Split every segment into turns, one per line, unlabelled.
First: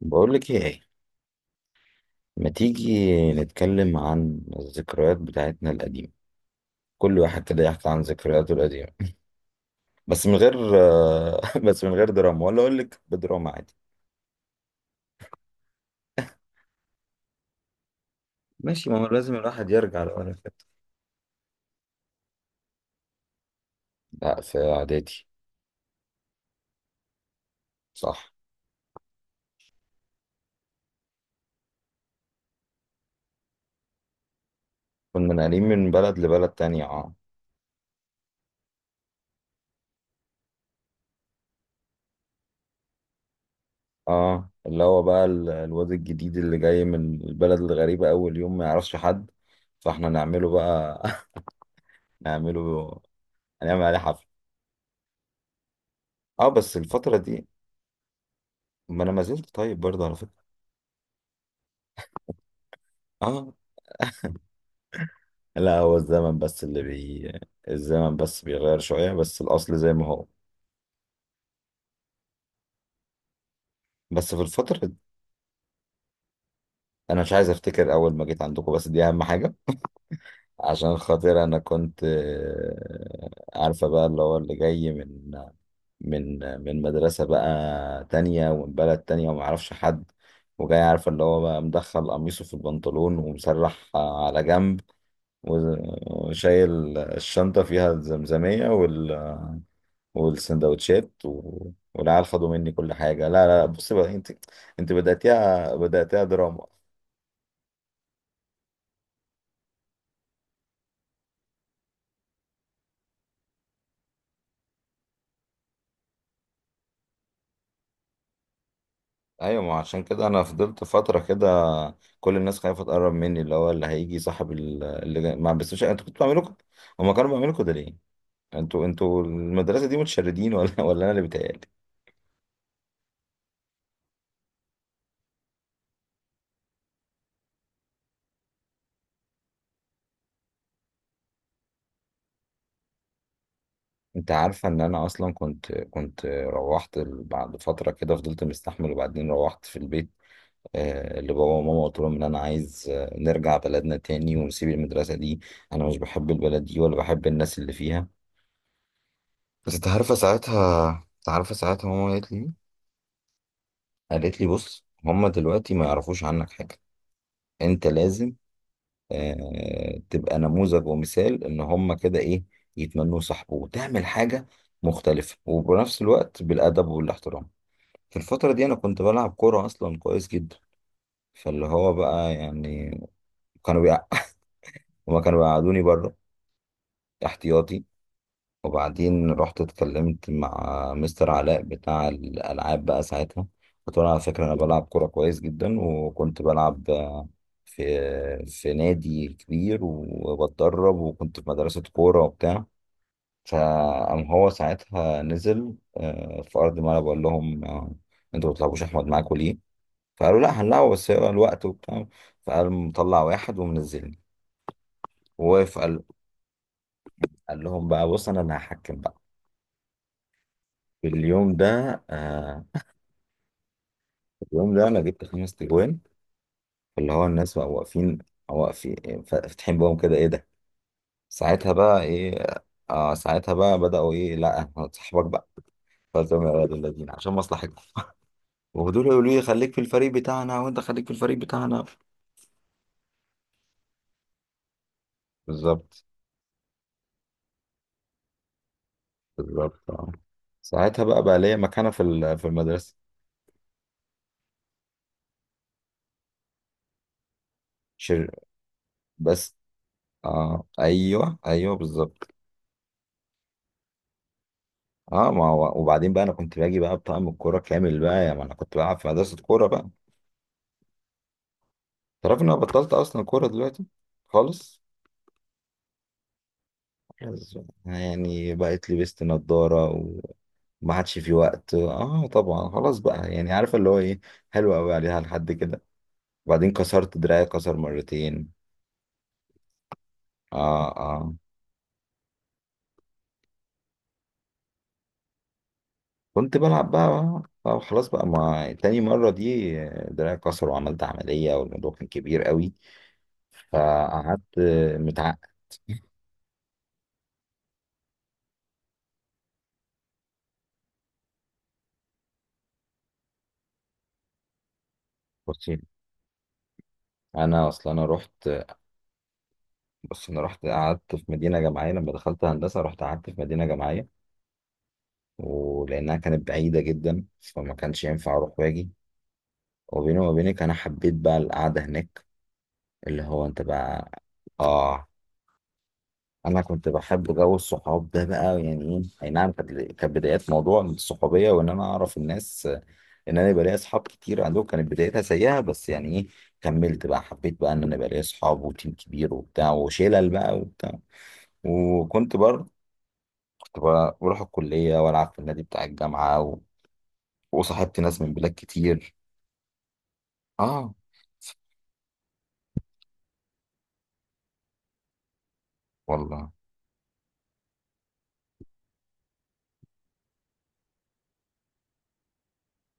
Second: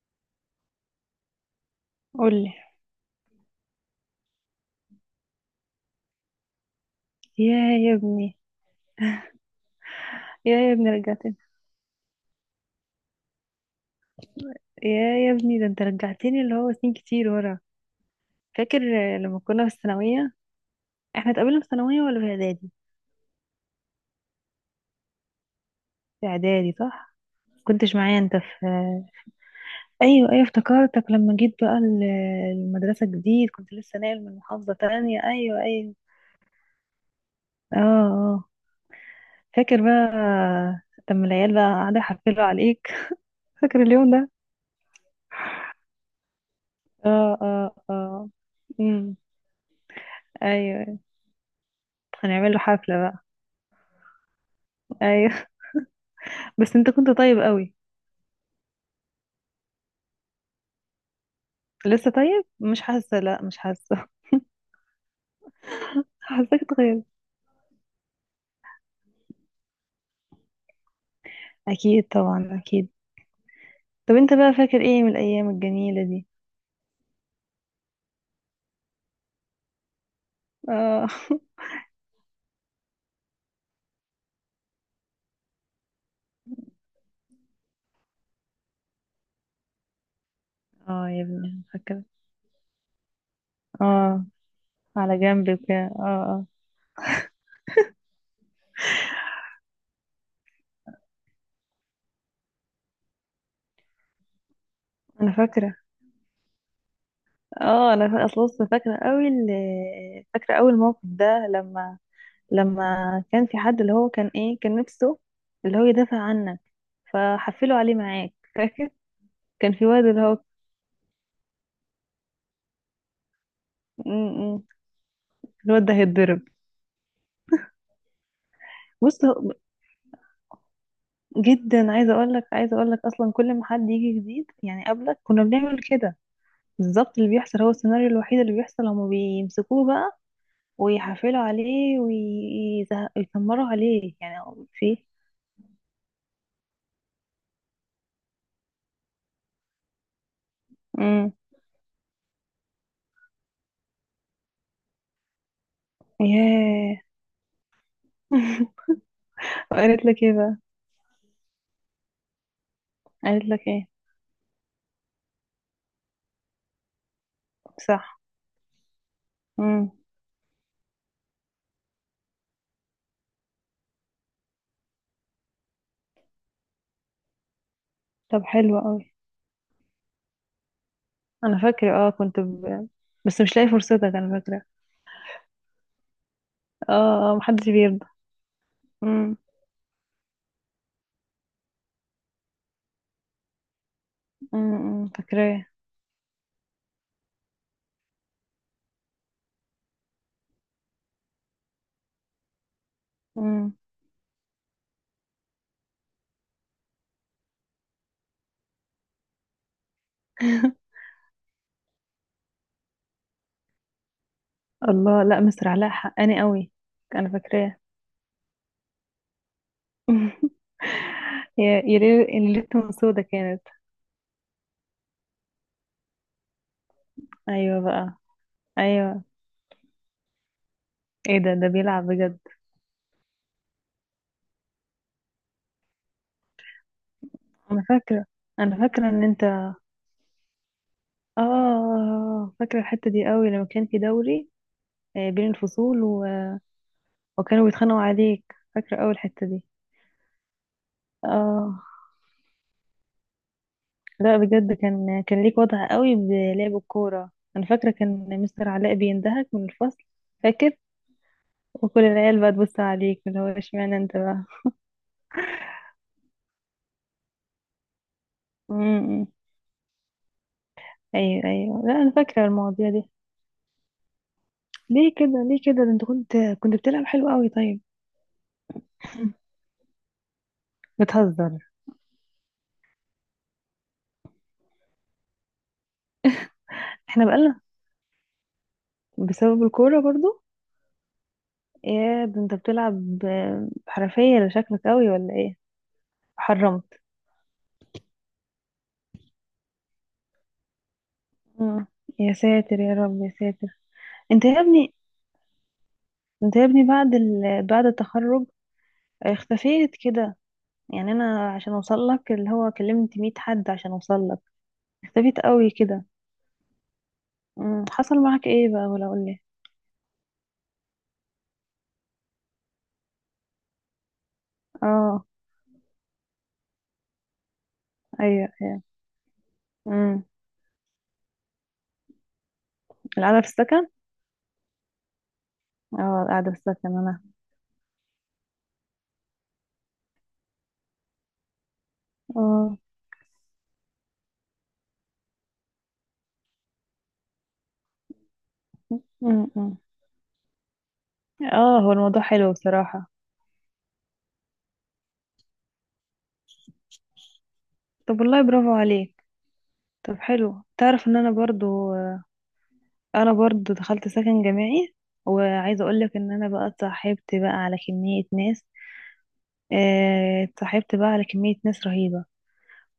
بقول لك ايه؟ ما
قولي.
تيجي نتكلم عن الذكريات بتاعتنا القديمة؟ كل واحد
يا
كده يحكي
يا
عن
ابني،
ذكرياته القديمة، بس من
يا
غير
ابني رجعتني.
بس من غير دراما، ولا اقول لك بدراما عادي.
يا ابني ده انت رجعتني اللي هو سنين كتير ورا. فاكر
ماشي، ما هو لازم
لما كنا
الواحد
في
يرجع لورا
الثانوية؟
كده.
احنا اتقابلنا في ثانوية ولا في اعدادي؟
لا، في اعدادي
في اعدادي، صح. كنتش معايا
صح.
انت في... ايوه ايوه، افتكرتك لما جيت بقى المدرسة جديد، كنت لسه ناقل من محافظة تانية.
كنا
ايوه
ناقلين من
ايوه،
بلد لبلد تانية، اه.
اه اه. فاكر بقى آه، لما العيال بقى قاعدة يحفلوا عليك؟ فاكر اليوم ده؟
اه، اللي هو بقى الواد الجديد اللي جاي من
اه
البلد
اه
الغريبة،
اه.
اول يوم ما يعرفش
امم.
حد، فاحنا نعمله
ايوه أيوة.
بقى.
هنعمل له حفلة
نعمله،
بقى.
هنعمل عليه حفلة.
ايوه.
اه، بس
بس انت كنت
الفترة
طيب
دي.
قوي.
ما انا ما زلت طيب برضه على فكرة.
لسه طيب؟ مش حاسه، لا
اه،
مش حاسه.
لا هو الزمن
حاساك
بس اللي
اتغيرت.
بي الزمن بس بيغير شوية، بس الأصل زي ما هو.
اكيد طبعا اكيد. طب
بس
انت
في
بقى فاكر
الفترة،
ايه من الايام الجميله دي؟
أنا مش عايز أفتكر أول ما جيت عندكم، بس دي أهم حاجة. عشان
اه.
خاطر أنا كنت عارفة بقى اللي هو اللي جاي من من مدرسة بقى تانية، ومن بلد تانية، ومعرفش حد. وجاي
اه
عارفة
يا
اللي هو بقى
ابني، فاكره.
مدخل قميصه في البنطلون ومسرح
اه،
على جنب،
على جنبك، اه اه.
وشايل الشنطة، فيها الزمزمية والسندوتشات والعيال خدوا مني كل حاجة. لا لا، بص بقى انت، انت
انا
بدأتيها
فاكره.
بدأتيها دراما.
اه، انا اصلا لسه فاكره قوي فاكره اول موقف ده لما... لما كان في حد اللي هو كان ايه، كان نفسه اللي هو يدافع عنك، فحفلوا عليه معاك، فاكر؟
ايوه،
كان
ما
في
عشان
واد اللي
كده
هو...
انا فضلت فترة كده كل الناس خايفة تقرب مني. اللي هو اللي
م-
هيجي صاحب
م-
اللي جاي، ما بس مش
الواد ده
انتوا كنتوا
هيتضرب.
بتعملوا كده؟ هما كانوا بيعملوا كده ليه؟ انتوا
بص،
انتوا المدرسة دي متشردين، ولا ولا انا اللي بيتهيألي؟
جدا عايزه اقول لك اصلا كل ما حد يجي جديد، يعني قبلك كنا بنعمل كده. بالظبط اللي بيحصل هو السيناريو الوحيد اللي بيحصل. هما بيمسكوه بقى ويحفلوا عليه ويتمروا عليه،
انت
يعني هو
عارفة ان
في...
انا اصلا كنت روحت بعد فترة كده فضلت مستحمل، وبعدين روحت في البيت.
امم.
لبابا وماما قلت لهم ان انا عايز نرجع بلدنا تاني ونسيب المدرسة دي. انا مش بحب البلد دي، ولا
ياه.
بحب الناس اللي فيها. بس انت
قالت
عارفه
لك ايه بقى؟
ساعتها، انت عارفه ساعتها ماما قالت لي ايه؟
قالت لك ايه؟
قالت لي بص، هما دلوقتي ما يعرفوش عنك حاجة، انت
صح.
لازم
امم.
تبقى نموذج ومثال، ان هما كده ايه، يتمنوا صاحبه، وتعمل حاجة مختلفة، وبنفس الوقت بالأدب والاحترام. في
طب
الفترة دي أنا
حلو
كنت
قوي.
بلعب كورة أصلا كويس جدا،
انا
فاللي هو
فاكره، اه،
بقى
كنت
يعني،
بس مش لاقي
كانوا
فرصتك،
بيقع...
انا فاكره.
هما كانوا بيقعدوني بره
اه اه، محدش
احتياطي.
بيرضى.
وبعدين
امم.
رحت اتكلمت مع مستر علاء بتاع الالعاب بقى ساعتها، قلت له على فكره انا بلعب كوره
أمم،
كويس
فاكراه.
جدا، وكنت بلعب في في نادي كبير وبتدرب، وكنت في مدرسه كوره وبتاع.
امم.
فقام هو ساعتها نزل في ارض الملعب وقال لهم انتوا ما بتلعبوش احمد معاكم ليه؟ فقالوا لا هنلعبه، بس هو الوقت وبتاع. فقال مطلع واحد ومنزلني،
الله، لا مستر
ووقف
علاء
قال،
حقاني قوي. انا
قال
فاكراه.
لهم بقى بص، انا اللي هحكم بقى في اليوم
يا
ده.
ريت اللي
آه،
تكون سودا كانت.
في اليوم ده انا جبت خمس تجوان، اللي هو الناس بقوا
ايوه بقى.
واقفين،
ايوه.
واقفين فاتحين بقهم كده، ايه ده؟
ايه ده، ده
ساعتها بقى
بيلعب بجد.
ايه، آه ساعتها بقى بدأوا ايه، لا صاحبك بقى، فزم يا ولاد الذين عشان مصلحتكم.
انا فاكره. انا
ودول
فاكره ان
يقولوا لي
انت...
خليك في الفريق بتاعنا، وانت خليك في الفريق بتاعنا.
اه، فاكره الحته دي قوي لما كان في دوري بين الفصول
بالظبط
و... وكانوا بيتخانقوا عليك، فاكره قوي الحته دي.
بالظبط آه. ساعتها بقى بقى ليا
اه،
مكانة في في المدرسة.
لا بجد، كان ليك وضع قوي بلعب الكوره، انا فاكره كان
شر
مستر علاء بيندهك
بس.
من الفصل.
آه
فاكر،
ايوه، ايوه
وكل
بالظبط.
العيال بقى تبص عليك اللي هو اشمعنى انت بقى؟
اه ما هو وبعدين بقى انا كنت باجي بقى بطقم الكوره كامل بقى، يعني ما انا كنت
م-
بلعب في
م.
مدرسه كوره بقى.
ايوه ايوه، لا انا
تعرف
فاكره
ان انا
المواضيع
بطلت
دي.
اصلا كوره دلوقتي خالص؟
ليه كده، ليه كده؟ ده انت كنت بتلعب حلو قوي،
خلاص بقى.
طيب.
يعني بقيت لبست نظاره، وما عادش في
بتهزر.
وقت. اه طبعا خلاص بقى، يعني عارف اللي هو ايه، حلوه قوي عليها لحد كده. وبعدين كسرت
احنا
دراعي
بقالنا،
كسر مرتين.
بسبب الكوره برضو.
اه
يا ده انت بتلعب بحرفيه، لا شكلك قوي ولا ايه؟
كنت بلعب
حرمت.
بقى آه خلاص بقى، ما تاني مرة دي دراعي كسر، وعملت عملية،
مم.
والموضوع كان
يا
كبير قوي.
ساتر يا رب، يا ساتر. انت
فقعدت
يا ابني،
متعقد.
انت يا ابني بعد بعد التخرج اختفيت كده. يعني انا عشان اوصل لك اللي هو كلمت 100 حد عشان اوصل لك. اختفيت قوي
بصي،
كده.
انا
مم.
اصلا انا
حصل معاك
رحت
ايه بقى؟ ولا قول لي.
بص، انا رحت قعدت في مدينه جامعيه لما دخلت هندسه، رحت قعدت في مدينه جامعيه.
اه،
ولانها كانت بعيده جدا، فما كانش ينفع
ايوه
اروح
ايوه.
واجي. وبيني
امم.
وما بينك انا حبيت بقى القعده هناك. اللي
القعده
هو
في
انت
السكن.
بقى، اه،
اه، قاعدة
انا كنت
بستسلم انا.
بحب جو الصحاب ده بقى، يعني ايه، اي نعم، كانت بدايات موضوع الصحوبيه، وان انا اعرف الناس،
اه.
ان انا يبقى ليا اصحاب كتير عندهم. كانت بدايتها سيئه، بس يعني ايه، كملت بقى، حبيت بقى ان انا يبقى ليا اصحاب وتيم كبير
م-
وبتاع
م.
وشلل بقى وبتاع.
اه، هو الموضوع
وكنت
حلو
برضه
بصراحة.
كنت بروح الكلية وألعب في النادي بتاع الجامعة وصاحبت
طب
ناس من
والله
بلاد
برافو
كتير.
عليك. طب حلو،
اه
تعرف ان انا برضو، انا برضو دخلت سكن جامعي وعايزة اقولك ان انا
والله.
بقى اتصاحبت بقى على كمية ناس اتصاحبت بقى على كمية ناس رهيبة.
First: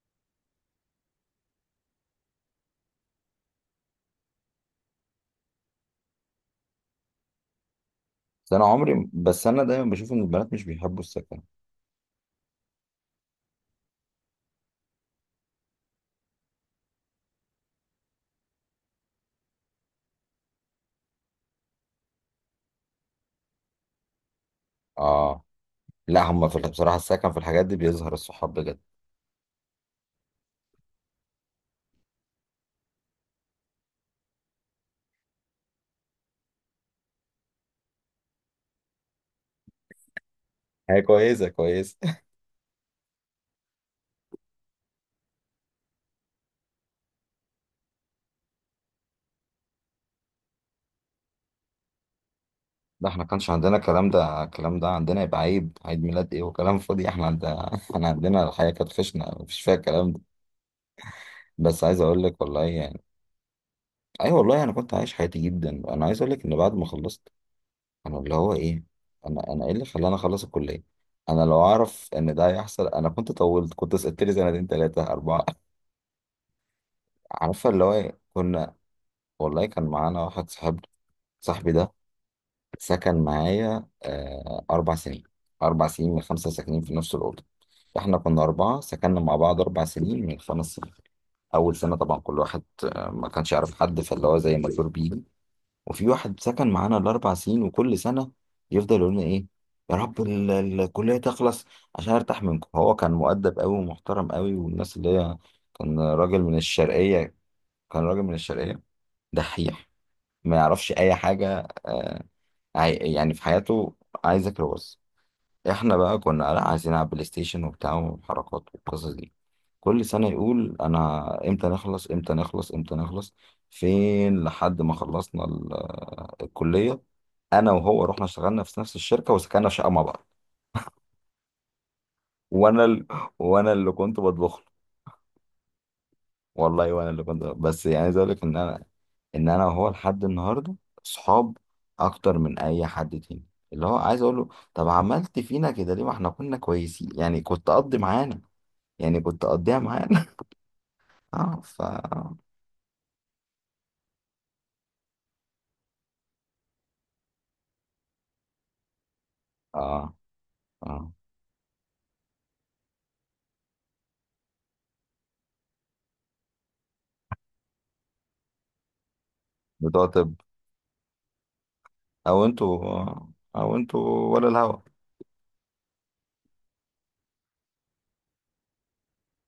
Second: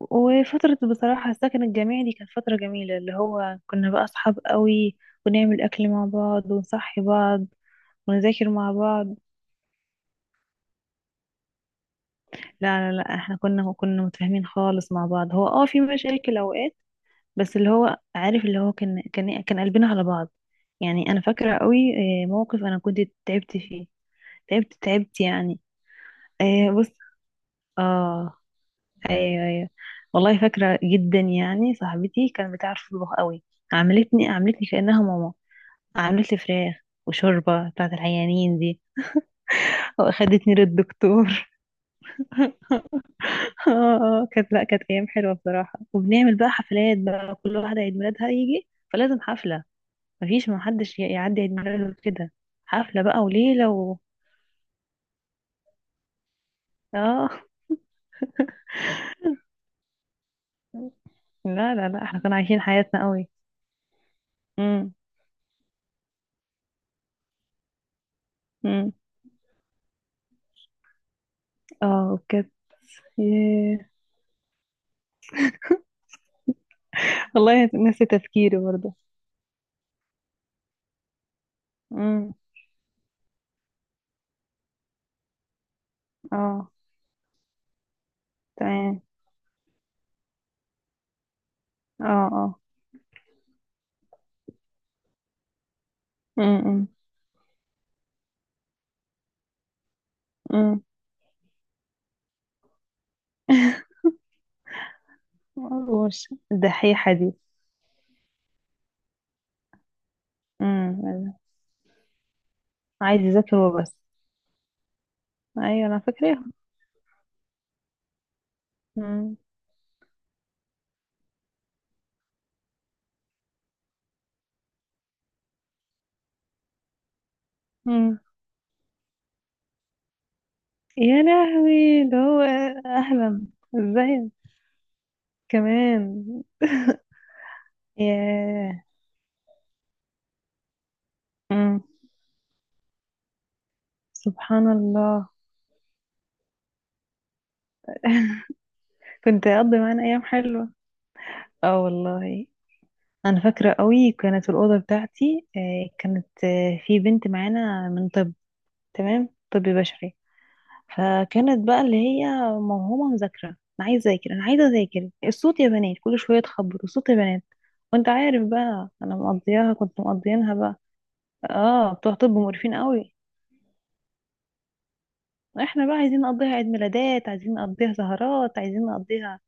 وفترة بصراحة السكن الجامعي دي كانت فترة جميلة، اللي هو كنا بقى اصحاب قوي ونعمل اكل مع بعض ونصحي بعض ونذاكر
بس أنا
مع
عمري،
بعض.
بس أنا دايما بشوف إن البنات مش بيحبوا السكن.
لا لا لا، احنا كنا متفاهمين خالص مع بعض. هو اه في مشاكل اوقات، بس اللي هو عارف اللي هو كان قلبنا على بعض. يعني انا فاكره قوي موقف انا كنت تعبت فيه، تعبت تعبت
اه
يعني.
لا، هما في
بص.
بصراحة السكن في الحاجات دي بيظهر
اه،
الصحاب بجد.
ايوه ايوه. والله فاكره جدا، يعني صاحبتي كانت بتعرف تطبخ قوي. عملتني كانها ماما، عملت لي فراخ وشوربه بتاعت العيانين دي واخدتني
هي
للدكتور.
كويسة كويسة
اه. اه كانت، لا كانت ايام حلوه بصراحه، وبنعمل بقى حفلات بقى، كل واحده عيد ميلادها يجي فلازم حفله. مفيش ما حدش يعدي عيد ميلاده كده. حفله
ده
بقى
احنا كانش
وليله
عندنا
و...
الكلام ده، الكلام ده عندنا يبقى عيد، عيد ميلاد ايه وكلام فاضي؟ احنا
اه.
عندنا احنا عندنا الحياة كانت خشنة مفيش فيها الكلام ده.
لا
بس
لا
عايز
لا، احنا
اقول
كنا
لك
عايشين
والله يعني،
حياتنا قوي.
اي أيوة والله انا
امم
كنت عايش حياتي جدا، انا عايز اقول لك ان بعد ما خلصت، انا اللي هو ايه،
امم
انا ايه اللي خلاني اخلص الكليه؟ انا لو اعرف
اه
ان ده
كانت.
هيحصل، انا كنت طولت،
ياه.
كنت سقطت لي سنتين ثلاثه اربعه. عارفه
والله
اللي هو
نسي
إيه؟
تفكيري
كنا،
برضه.
والله كان معانا واحد صاحبنا، صاحبي ده
امم.
سكن معايا آه 4 سنين. 4 سنين من خمسه
اه.
ساكنين في نفس الاوضه. احنا كنا اربعه
تمام.
سكننا مع بعض 4 سنين من 5 سنين. اول سنه
اه
طبعا كل
اه.
واحد ما كانش يعرف حد، فاللي هو زي ما تقول بيه. وفي واحد سكن
امم.
معانا ال4 سنين، وكل سنه يفضل يقول لنا ايه، يا رب
امم
الكليه تخلص عشان ارتاح منكم. هو كان مؤدب قوي ومحترم قوي والناس اللي هي، كان
وش
راجل من
الدحيحه دي.
الشرقيه كان راجل من الشرقيه، دحيح، ما يعرفش اي
امم.
حاجه.
عايز
يعني في
يذاكر
حياته
وبس.
عايزك بس.
ايوه
احنا
انا
بقى كنا
فاكراها.
لا، عايزين نلعب بلاي ستيشن وبتاع وحركات والقصص دي. كل سنة يقول انا امتى نخلص، امتى نخلص، امتى نخلص. فين لحد ما خلصنا الكلية، انا وهو
امم.
رحنا اشتغلنا في نفس الشركة، وسكننا في شقة مع بعض.
يا لهوي ده هو.
وانا ال...
اهلا.
وانا اللي كنت
ازاي
بطبخ له
كمان.
والله، وانا اللي كنت، بس يعني عايز اقول لك ان
ياه.
انا، ان انا وهو لحد النهارده صحاب،
مم.
اكتر من اي حد تاني. اللي هو عايز اقول له،
سبحان
طب
الله.
عملت فينا كده ليه؟ ما احنا كنا كويسين، يعني كنت قضي معانا، يعني كنت
كنت اقضي
اقضيها
معانا ايام
معانا.
حلوه.
اه ف،
اه والله. انا فاكره قوي كانت الاوضه بتاعتي، كانت في بنت معانا من طب. تمام، طب
اه
بشري.
اه،
فكانت بقى اللي هي موهومه مذاكره. انا عايزه اذاكر، انا عايزه اذاكر، الصوت يا بنات، كل شويه تخبط الصوت يا بنات. وانت عارف بقى انا مقضياها كنت
بتوع طب.
مقضيينها بقى. اه، بتوع طب
او
مقرفين
انتوا
قوي.
او انتوا، ولا الهوا؟
احنا بقى عايزين نقضيها عيد ميلادات، عايزين نقضيها سهرات، عايزين نقضيها.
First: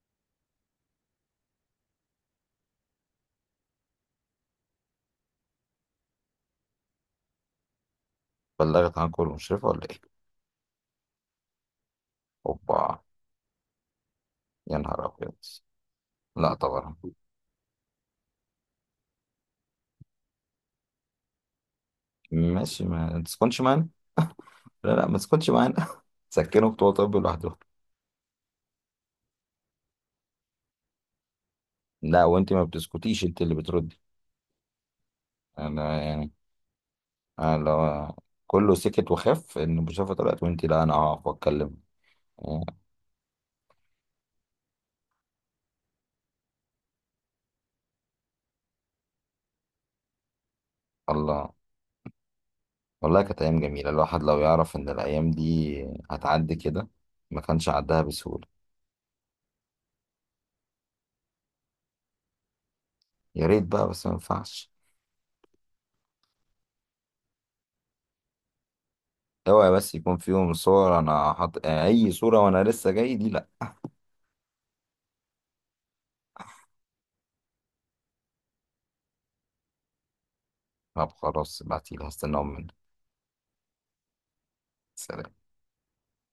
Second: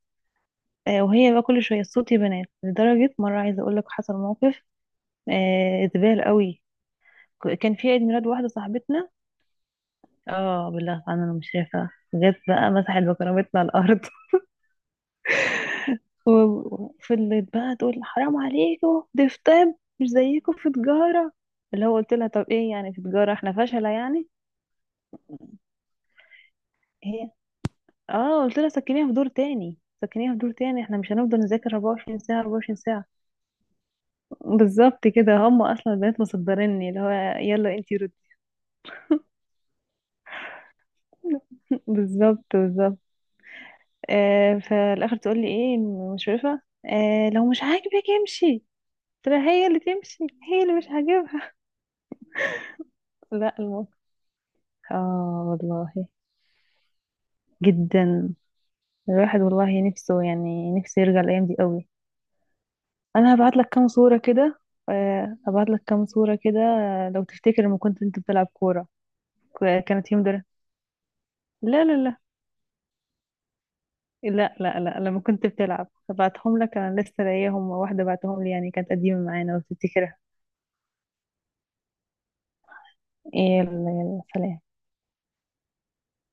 آه، وهي بقى كل شويه الصوت بنات. لدرجه مره، عايزه اقول لك حصل موقف زبال قوي. كان في عيد ميلاد واحده
بلغت
صاحبتنا.
عنكم المشرفة ولا ايه؟
اه بالله طبعاً، انا مش شايفه جت بقى
اوبا،
مسحت بكرامتنا على الارض.
يا نهار ابيض. لا طبعا.
وفضلت بقى تقول حرام عليكم، دي في طب، مش زيكم في تجاره. اللي هو قلت لها طب ايه
ماشي،
يعني في
ما
تجاره احنا
تسكنش معانا.
فاشله يعني؟
لا لا، ما تسكتش معانا. سكنوا بتوع طب
هي.
لوحدهم.
اه قلت لها سكنيها في دور تاني، سكنيها في دور تاني، احنا مش هنفضل نذاكر 24
لا
ساعة
وانت ما
24 ساعة.
بتسكتيش، انت اللي بتردي.
بالظبط كده هم اصلا
انا
البنات
يعني،
مصدرني اللي هو
انا
يلا انتي
لو،
ردي.
كله سكت وخاف ان المشرفه طلعت، وانت لا، انا هقف واتكلم.
بالظبط
آه،
بالظبط. آه، فالاخر تقول لي ايه المشرفه؟ آه لو مش عاجبك امشي. ترى هي اللي تمشي، هي اللي مش عاجبها.
الله، والله كانت
لا
أيام جميلة.
الموقف.
الواحد لو يعرف إن الأيام
اه
دي
والله.
هتعدي كده، ما كانش عدها
جدا،
بسهولة.
الواحد والله نفسه، يعني نفسه يرجع الايام دي قوي. انا
يا
هبعت
ريت
لك
بقى،
كام
بس ما
صوره كده.
ينفعش.
آه، هبعت لك كام صوره كده، لو تفتكر لما كنت انت بتلعب كوره.
اوعي بس
كانت
يكون
يوم ده.
فيهم صور أنا حط
لا لا
أي
لا.
صورة، وأنا لسه جاي دي لأ.
لا لا لا، لما كنت بتلعب بعتهم لك. انا لسه لاقيهم، واحدة بعتهم لي، يعني كانت قديمة معانا لو تفتكرها.
طب خلاص ابعتيلي، هستناهم منك.
يلا يلا، سلام.
سلام.